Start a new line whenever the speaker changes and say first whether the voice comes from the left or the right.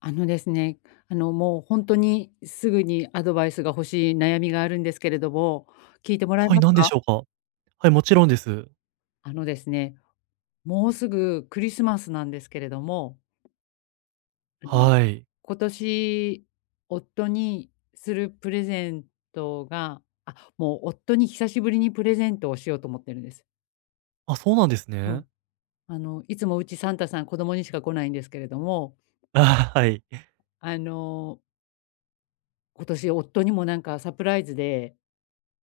left: あのですね、もう本当にすぐにアドバイスが欲しい悩みがあるんですけれども、聞いてもらえ
right: は
left: ま
right: い、
left: す
right: 何で
left: か？
right: しょうか？はい、もちろんです。
left: あのですね、もうすぐクリスマスなんですけれども、あの、
right: はい。
left: 今年夫にするプレゼントがあ、もう夫に久しぶりにプレゼントをしようと思ってるんです。
right: あ、そうなんです
left: うん。
right: ね。
left: いつもうちサンタさん子供にしか来ないんですけれども、
right: あはい。
left: あの、今年夫にもなんかサプライズで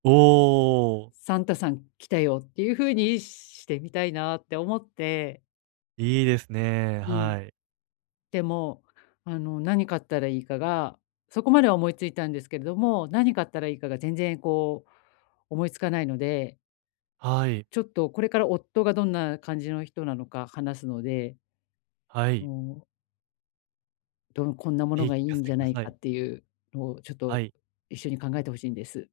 right: おお、
left: サンタさん来たよっていう風にしてみたいなって思って、
right: いいですね。
left: うん。
right: はい。
left: でも、何買ったらいいかが、そこまでは思いついたんですけれども、何買ったらいいかが全然思いつかないので、
right: はい。
left: ちょっとこれから夫がどんな感じの人なのか話すので、
right: はい。
left: もう、こんなもの
right: ぜひ聞
left: がいい
right: か
left: ん
right: せ
left: じ
right: て
left: ゃ
right: く
left: な
right: だ
left: い
right: さ
left: かっ
right: い。
left: ていうのをちょっと
right: はい。
left: 一緒に考えてほしいんです。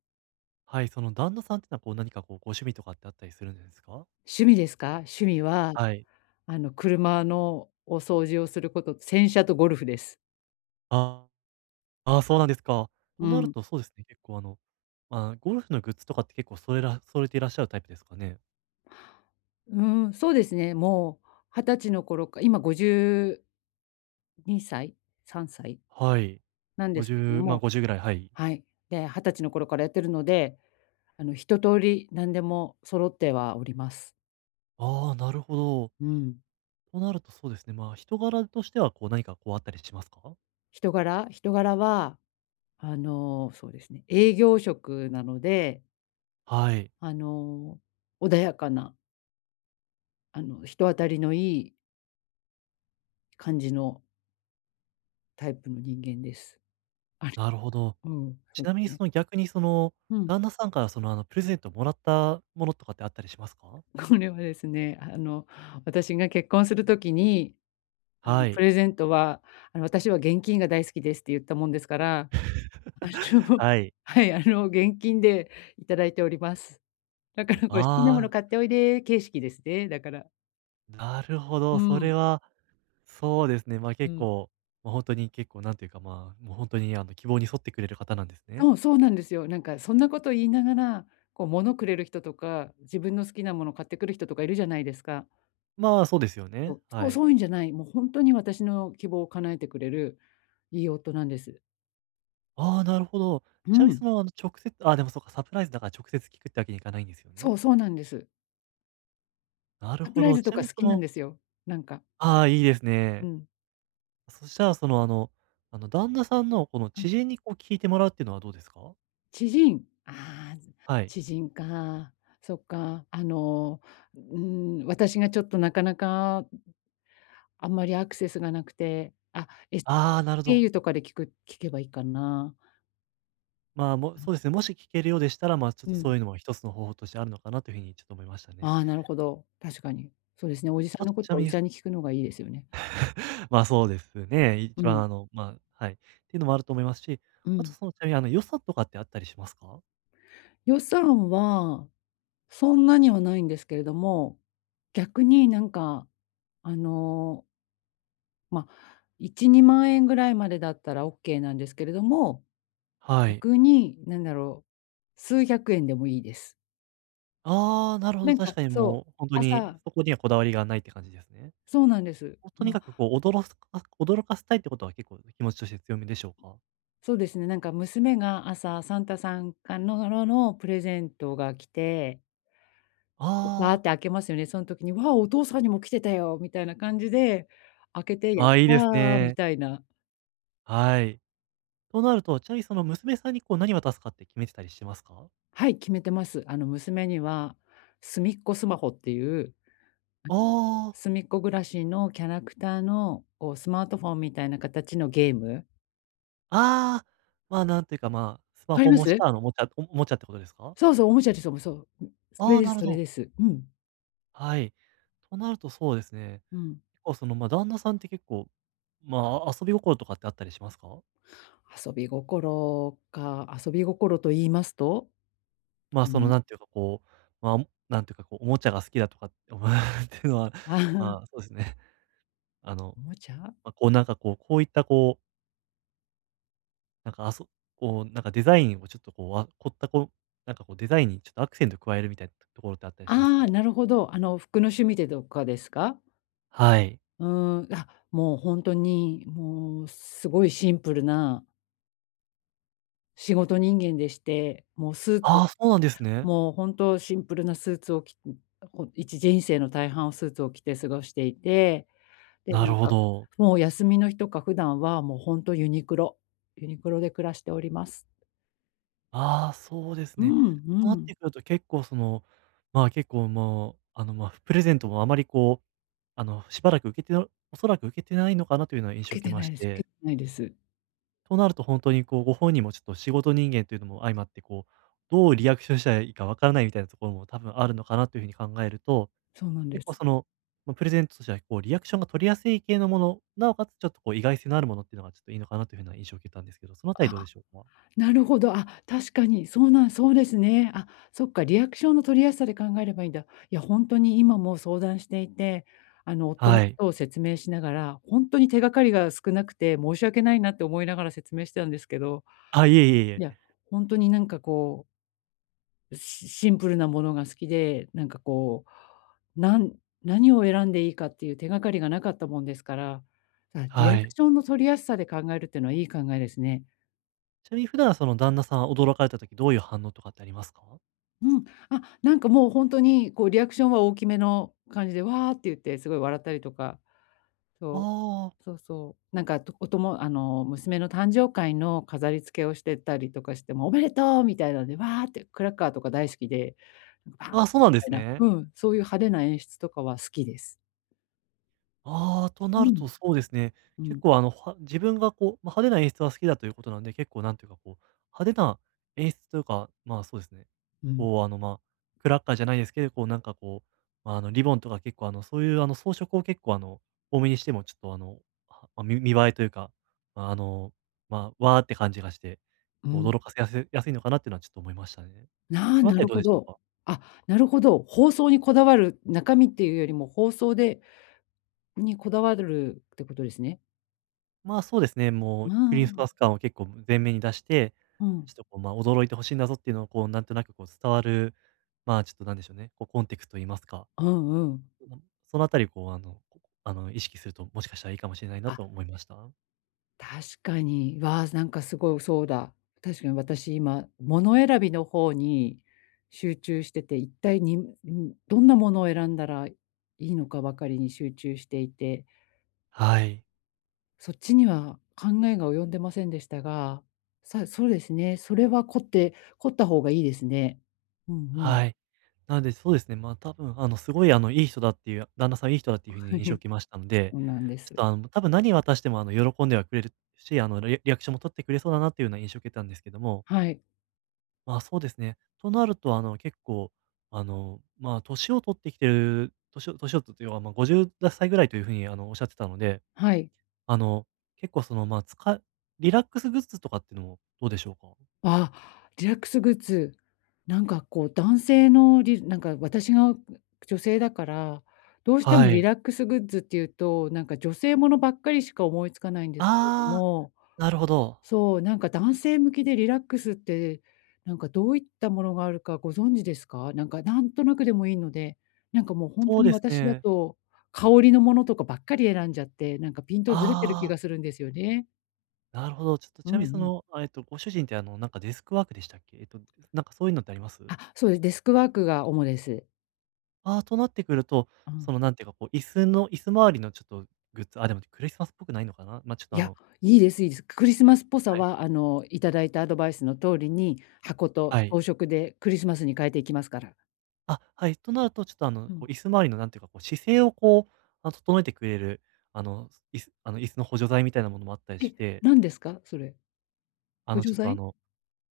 right: はい、その旦那さんってのは、何かご趣味とかってあったりするんですか？
left: 趣味ですか？趣味は、
right: はい。
left: 車のお掃除をすること、洗車とゴルフです。
right: ああ、そうなんですか。と
left: う
right: なる
left: ん。
right: と、そうですね、結構まあ、ゴルフのグッズとかって結構それら揃えていらっしゃるタイプですかね？
left: うん、そうですね、もう20歳の頃か、今52歳、3歳
right: はい。
left: なんですけれど
right: 50、まあ、
left: も、
right: 50ぐらい、はい。
left: はい。で、20歳の頃からやってるので、一通り何でも揃ってはおります。
right: ああ、なるほど。
left: うん。
right: となるとそうですね、まあ、人柄としてはこう何かこうあったりしますか？
left: 人柄は、そうですね、営業職なので、
right: はい、
left: あの、穏やかな、人当たりのいい感じのタイプの人間です。あれ、
right: なるほど。
left: うん、そ
right: ち
left: うで
right: なみに
left: すね。
right: その逆にその、
left: うん。
right: 旦那さんからその、プレゼントもらったものとかってあったりします か？
left: これはですね、私が結婚するときに、
right: は
left: プ
right: い。
left: レゼントは、私は現金が大好きですって言ったもんですから、あの
right: はい。
left: はい、現金でいただいております。だからこれ、「好きなもの
right: ああ、
left: 買っておいで」形式ですね、だから。
right: なるほ
left: う
right: ど、そ
left: ん、
right: れは、そうですね、まあ、
left: う
right: 結
left: ん。
right: 構、本当に結構なんていうか、まあ、もう本当に希望に沿ってくれる方なんですね。
left: そう、そうなんですよ。なんかそんなこと言いながら、物くれる人とか、自分の好きなもの買ってくる人とかいるじゃないですか。
right: まあ、そうですよ
left: そ
right: ね、
left: う、そ
right: は
left: う
right: い。
left: そういうんじゃない、もう本当に私の希望を叶えてくれるいい夫なんです。
right: ああ、なるほど。
left: う
right: ちなみに
left: ん。
right: その、直接ああ、でもそうか、サプライズだから直接聞くってわけにいかないんですよ
left: そ
right: ね。
left: う、そうなんです。
right: なる
left: サプ
right: ほ
left: ライ
right: ど。
left: ズ
right: ち
left: と
right: な
left: か
right: みに
left: 好
right: そ
left: きなん
right: の
left: ですよ。なんか、
right: ああ、いいです
left: う
right: ね。
left: ん。
right: そしたら、その、旦那さんの、この、知人に、こう、聞いてもらうっていうのはどうですか？
left: 知人、ああ、
right: はい。
left: 知人か。そっか。うん、私がちょっとなかなかあんまりアクセスがなくて、
right: ああ、なるほ
left: 経
right: ど。
left: 由とかで聞けばいいかな。
right: まあ、もうそうですね、もし聞けるようでしたら、まあ、ちょっ
left: う
right: と、そ
left: ん。
right: ういうのも一つの方法としてあるのかなというふうにちょっと思いましたね。
left: ああ、なるほど、確かに。そうですね、おじさ
right: ま
left: ん
right: あ
left: の
right: と、
left: こ
right: ち
left: と
right: な
left: はお
right: み
left: じ
right: に
left: さんに聞くのがいいですよね。
right: まあ、そうですね。
left: う
right: 一
left: ん、
right: 番、まあ、はい。っていうのもあると思いますし、
left: う
right: あと、
left: ん。
right: その、ちなみに、予算とかってあったりしますか？
left: 予算はそんなにはないんですけれども、逆になんか、あのまあ、1、2万円ぐらいまでだったらオッケーなんですけれども、
right: はい。
left: 逆になんだろう、数百円でもいいです。
right: ああ、なるほ
left: な
right: ど、
left: んか、
right: 確かに
left: そう、
right: もう、本当に
left: 朝
right: そこにはこだわりがないって感じですね。
left: そうなんです。
right: と
left: ま
right: に
left: あ、
right: かくこう、驚かせたいってことは結構気持ちとして強めでしょうか？
left: そうですね、なんか娘が朝サンタさんからのプレゼントが来て、で、ーっ
right: ああ、
left: て開けますよね。その時に「わあ、お父さんにも来てたよ」みたいな感じで、開けて「やっ
right: ああ、いいです
left: た！」み
right: ね。
left: たいな。
right: はい。となると、ちなみにその娘さんにこう何渡すかって決めてたりしてますか？
left: はい、決めてます。娘には、すみっこスマホっていう
right: ああ、
left: 隅っこ暮らしのキャラクターの、スマートフォンみたいな形のゲーム。
right: ああ、まあ、なんていうか、まあ、ス
left: わ
right: マ
left: かり
right: ホ
left: ま
right: 模し
left: す？
right: たおもちゃってことですか？
left: そうそう、おもちゃです、おもそう。ん、それ
right: ああ、
left: で
right: な
left: す
right: る
left: そ
right: ほ
left: れ
right: ど。
left: です。うん、
right: はい。となるとそうですね。
left: うん。
right: 結構その、ま、旦那さんって結構、まあ、遊び心とかってあったりしますか？
left: 遊び心か、遊び心と言いますと？
right: まあ、その、
left: の
right: なんていうか、こう、まあ、なんていうか、こう、おもちゃが好きだとかって っていうのは、
left: ああ、
right: まあ、そうですね。あの、
left: おもちゃ？
right: まあ、こう、なんか、こうこういった、こう、なんか、こう、なんか、デザインをちょっと、こう、凝った、こう、なんか、こう、デザインにちょっとアクセント加えるみたいなところってあったりしますか？
left: ああ、なるほど。服の趣味でとかですか？
right: はい。
left: うーん、もうほんとに、もうすごいシンプルな仕事人間でして、もうスーツ
right: ああ、そうなんですね。
left: もう本当シンプルなスーツを着人生の大半をスーツを着て過ごしていて、で、
right: な
left: な
right: る
left: ん
right: ほ
left: か、
right: ど。
left: もう休みの日とか普段はもう本当ユニクロで暮らしております。
right: ああ、そうです
left: う
right: ね。
left: ん、う
right: となっ
left: ん。
right: てくると結構、その、まあ、結構、もう、まあ、プレゼントもあまり、こう、あの、しばらく受けてなおそらく受けてないのかなというような印
left: 老
right: 象を
left: け
right: 受け
left: て
right: ま
left: ない
right: し
left: です老け
right: て、
left: てないです。
right: となると本当にこう、ご本人もちょっと仕事人間というのも相まって、こう、どうリアクションしたらいいかわからないみたいなところも多分あるのかなというふうに考えると、
left: そうなんで
right: 結構
left: す。
right: その、まあ、プレゼントとしてはこうリアクションが取りやすい系のもの、なおかつちょっとこう意外性のあるものっていうのがちょっといいのかなというふうな印象を受けたんですけど、そのあたりどうで
left: あ、
right: しょうか？
left: なるほど。あ、確かに。そうなんそうですね。あ、そっか、リアクションの取りやすさで考えればいいんだ。いや、本当に今も相談していて、夫の
right: は
left: こ
right: い。
left: とを説明しながら、本当に手がかりが少なくて申し訳ないなって思いながら説明してたんですけど、
right: あ、いえいえい
left: いや、
right: え。
left: 本当になんかシンプルなものが好きで、なんかう、なん何を選んでいいかっていう手がかりがなかったもんですから、あ、リア
right: は
left: ク
right: い。
left: ションの取りやすさで考えるっていうのはいい考えですね。
right: ちなみに普段その旦那さんは驚かれた時どういう反応とかってありますか？
left: うん。あ、なんかもう本当にリアクションは大きめの感じで、わーって言ってすごい笑ったりとか、そ
right: あ
left: う、そうそう。なんか、とおとも娘の誕生会の飾り付けをしてたりとかしても、おめでとうみたいなので、わーってクラッカーとか大好きで、なんかバー
right: あー、
left: ン
right: あ、そう
left: み
right: なんで
left: たい
right: す
left: な、
right: ね。
left: うん、そういう派手な演出とかは好きです。
right: ああ、と
left: う
right: なると
left: ん。
right: そうですね。
left: う
right: 結
left: ん。
right: 構自分がこう、まあ、派手な演出は好きだということなんで、結構なんていうかこう、派手な演出というか、まあ、そうですね。
left: うん。
right: こう、クラッカーじゃないですけど、こうなんかこう、まあ、リボンとか結構そういう装飾を結構多めにしてもちょっとはまあ、見見栄えというか、まあ、わーって感じがして、
left: う
right: こう
left: ん。
right: 驚かせやすやすいのかなっていうのはちょっと思いましたね。
left: ああ、
right: そのあ
left: な
right: たり
left: る
right: どう
left: ほ
right: でしょう
left: ど。
right: か？
left: あ、なるほど。放送にこだわる、中身っていうよりも放送にこだわるってことですね。
right: まあ、そうですね、も
left: う
right: うクリス
left: ん。
right: マス感を結構前面に出して、
left: うん。
right: ちょっとこう、まあ、驚いて欲しいんだぞっていうのをこう、なんとなくこう伝わる、まあ、ちょっとなんでしょうね、こうコンテクストと言いますか、
left: うんうん。
right: うん、そのあたりこう、あの、こあの、意識すると、もしかしたらいいかもしれないな
left: あ、
right: と思いました。
left: 確かに。わあ、なんかすごいそうだ。確かに私今、物選びの方に集中してて、一体に、どんなものを選んだらいいのかばかりに集中していて、
right: はい。
left: そっちには考えが及んでませんでしたが、そうですね。それは凝った方がいいですね。うんうん。
right: はい。なので、そうですね、まあ、多分すごいいい人だっていう、旦那さんいい人だっ ていう風
left: は
right: に印象を
left: い、
right: 受けましたの
left: そ
right: で、
left: うなんで
right: ちょっ
left: す。
right: と多分何渡しても喜んではくれるし、リアクションも取ってくれそうだなっていうような印象を受けたんですけども、
left: はい、
right: まあ、そうですね。となると、結構、まあ、年を取って、要は、まあ、50歳ぐらいというふうに、おっしゃってたので、
left: はい。
right: あの、結構、その、まあ、リラックスグッズとかっていうのもどうでしょうか？
left: あ、リラックスグッズ、なんか男性のなんか私が女性だから、どうしても
right: は
left: リ
right: い。
left: ラックスグッズっていうと、なんか女性ものばっかりしか思いつかないんですけれど
right: ああ、
left: も、
right: なるほど。
left: そう、なんか男性向きでリラックスって、なんかどういったものがあるかご存知ですか？なんかなんとなくでもいいので、なんかもう本
right: そ
left: 当
right: う
left: に
right: です
left: 私だ
right: ね。
left: と、香りのものとかばっかり選んじゃって、なんかピントずれてる気
right: あ
left: が
right: あ、
left: するんですよね。
right: なるほど。ちょっと、
left: う
right: ちな
left: んう
right: みに、そ
left: ん。
right: の、ご主人って、なんか、デスクワークでしたっけ？なんか、そういうのってあります？
left: あ、そうです。デスクワークが主です。
right: ああ、となってくると、
left: う
right: そ
left: ん。
right: の、なんていうか、こう、椅子周りのちょっとグッズ、あ、でもクリスマスっぽくないのかな？まあ、ちょっ
left: い
right: と、
left: や、いいですいいです。クリスマスっぽさ
right: はい。
left: は、いただいたアドバイスの通りに、箱と
right: は
left: 装
right: い。
left: 飾でクリスマスに変えていきますから。
right: あ、はい。となると、ちょっとあの、
left: う
right: こ
left: ん。
right: う椅子周りのなんていうか、こう姿勢をこう、整えてくれる、椅子の補助材みたいなものもあったり
left: え、
right: して、
left: 何ですか？それ。補助
right: ちょっと
left: 剤。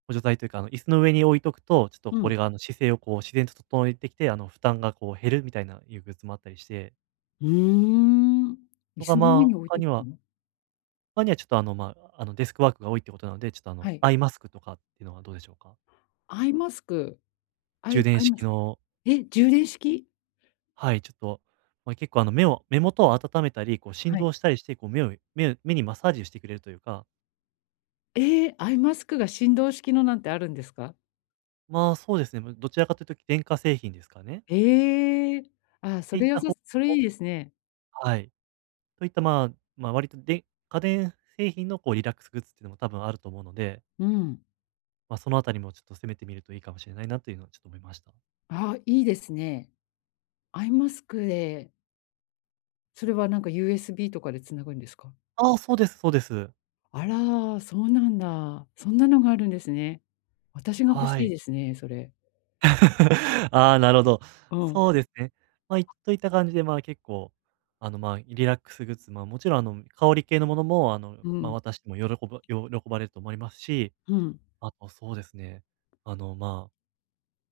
right: 補助材というか、椅子の上に置いとくと、ちょっと
left: う
right: こ
left: ん。
right: れが姿勢をこう自然と整えてきて、負担がこう減るみたいないうグッズもあったりして、
left: うーん。椅
right: とか、
left: 子の上
right: ま
left: に
right: あ、
left: 置いとくの？
right: 他にはちょっとまあ、デスクワークが多いってことなので、ちょっと
left: はい。
right: アイマスクとかっていうのはどうでしょうか？
left: アイマスク、ア
right: 充
left: イア
right: 電
left: イマ
right: 式
left: スク
right: の、
left: え、充電式？
right: はい、ちょっと、まあ、結構目元を温めたり、こう振
left: はい。
right: 動したりして、こう目にマッサージをしてくれるというか、
left: ええ、アイマスクが振動式のなんてあるんですか？
right: まあ、そうですね、ま、どちらかというと電化製品ですかね。
left: ええ。ああ、
right: っ
left: そ
right: ていっ
left: れ良
right: た
left: さ
right: 方
left: それ
right: 法
left: いいですね。
right: はい。といった、まあ、まあ、割とで家電製品のこうリラックスグッズっていうのも多分あると思うので、
left: うん。
right: まあ、そのあたりもちょっと攻めてみるといいかもしれないなというのはちょっと思いました。
left: ああ、いいですね。アイマスクで、それはなんか USB とかでつなぐんですか？
right: ああ、そうですそうです。
left: あら、そうなんだ。そんなのがあるんですね。私が欲
right: は
left: しい
right: い。
left: ですね、それ。
right: ああ、なるほど。
left: うん。
right: そうですね。まあ、といった感じで、まあ、結構、まあ、リラックスグッズ、まあ、もちろん、香り系のものも、
left: う
right: ま、
left: ん。
right: 私もば喜ばれると思いますし、
left: うん。
right: あとそうですね、あの、ま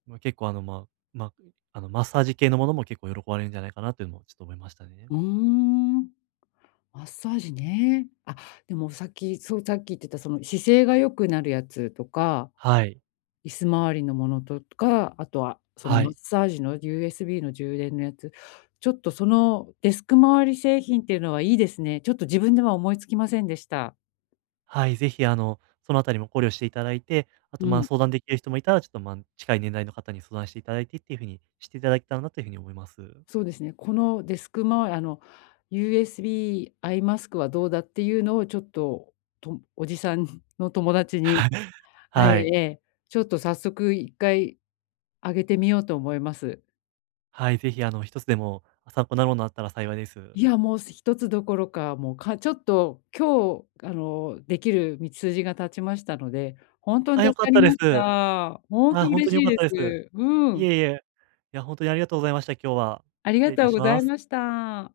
right: あ、ま、結構、あの、まあまあ、あの、マッサージ系のものも結構喜ばれるんじゃないかなというのもちょっと思いましたね。
left: うーん。マッサージね。あ、でもさっき、そう、さっき言ってたその姿勢が良くなるやつとか、
right: はい。
left: 椅子周りのものとか、あとはその
right: は
left: マッ
right: い。
left: サージの USB の充電のやつ、ちょっとそのデスク周り製品っていうのはいいですね。ちょっと自分では思いつきませんでした。
right: はい、ぜひ、そのあたりも考慮していただいて、あと、
left: う
right: まあ、
left: ん。
right: 相談できる人もいたら、ちょっと、まあ、近い年代の方に相談していただいてっていう風にしていただけたらなという風に思います。
left: そうですね。このデスク周り、USB アイマスクはどうだっていうのをちょっと、とおじさんの友達に、
right: はい
left: はい、
right: はい。
left: ええ、ちょっと早速1回あげてみようと思います。
right: はい、ぜひあの、一つでもあ参考になるものあったら幸いです。
left: いや、もう一つどころか、もうちょっと今日、できる道筋が立ちましたので、本当に
right: あ、
left: 助
right: 良か
left: か
right: っ
left: り
right: たで
left: ま
right: す。
left: した。本
right: あ、
left: 当
right: ほん
left: 嬉
right: とに良
left: しい
right: かっ
left: で
right: たです。
left: す。う
right: い
left: ん。
right: えいえ。いや、ほんとにありがとうございました、今日は。
left: あり
right: 失
left: が
right: 礼い
left: と
right: た
left: う
right: し
left: ござ
right: ま
left: い
right: す。
left: ました。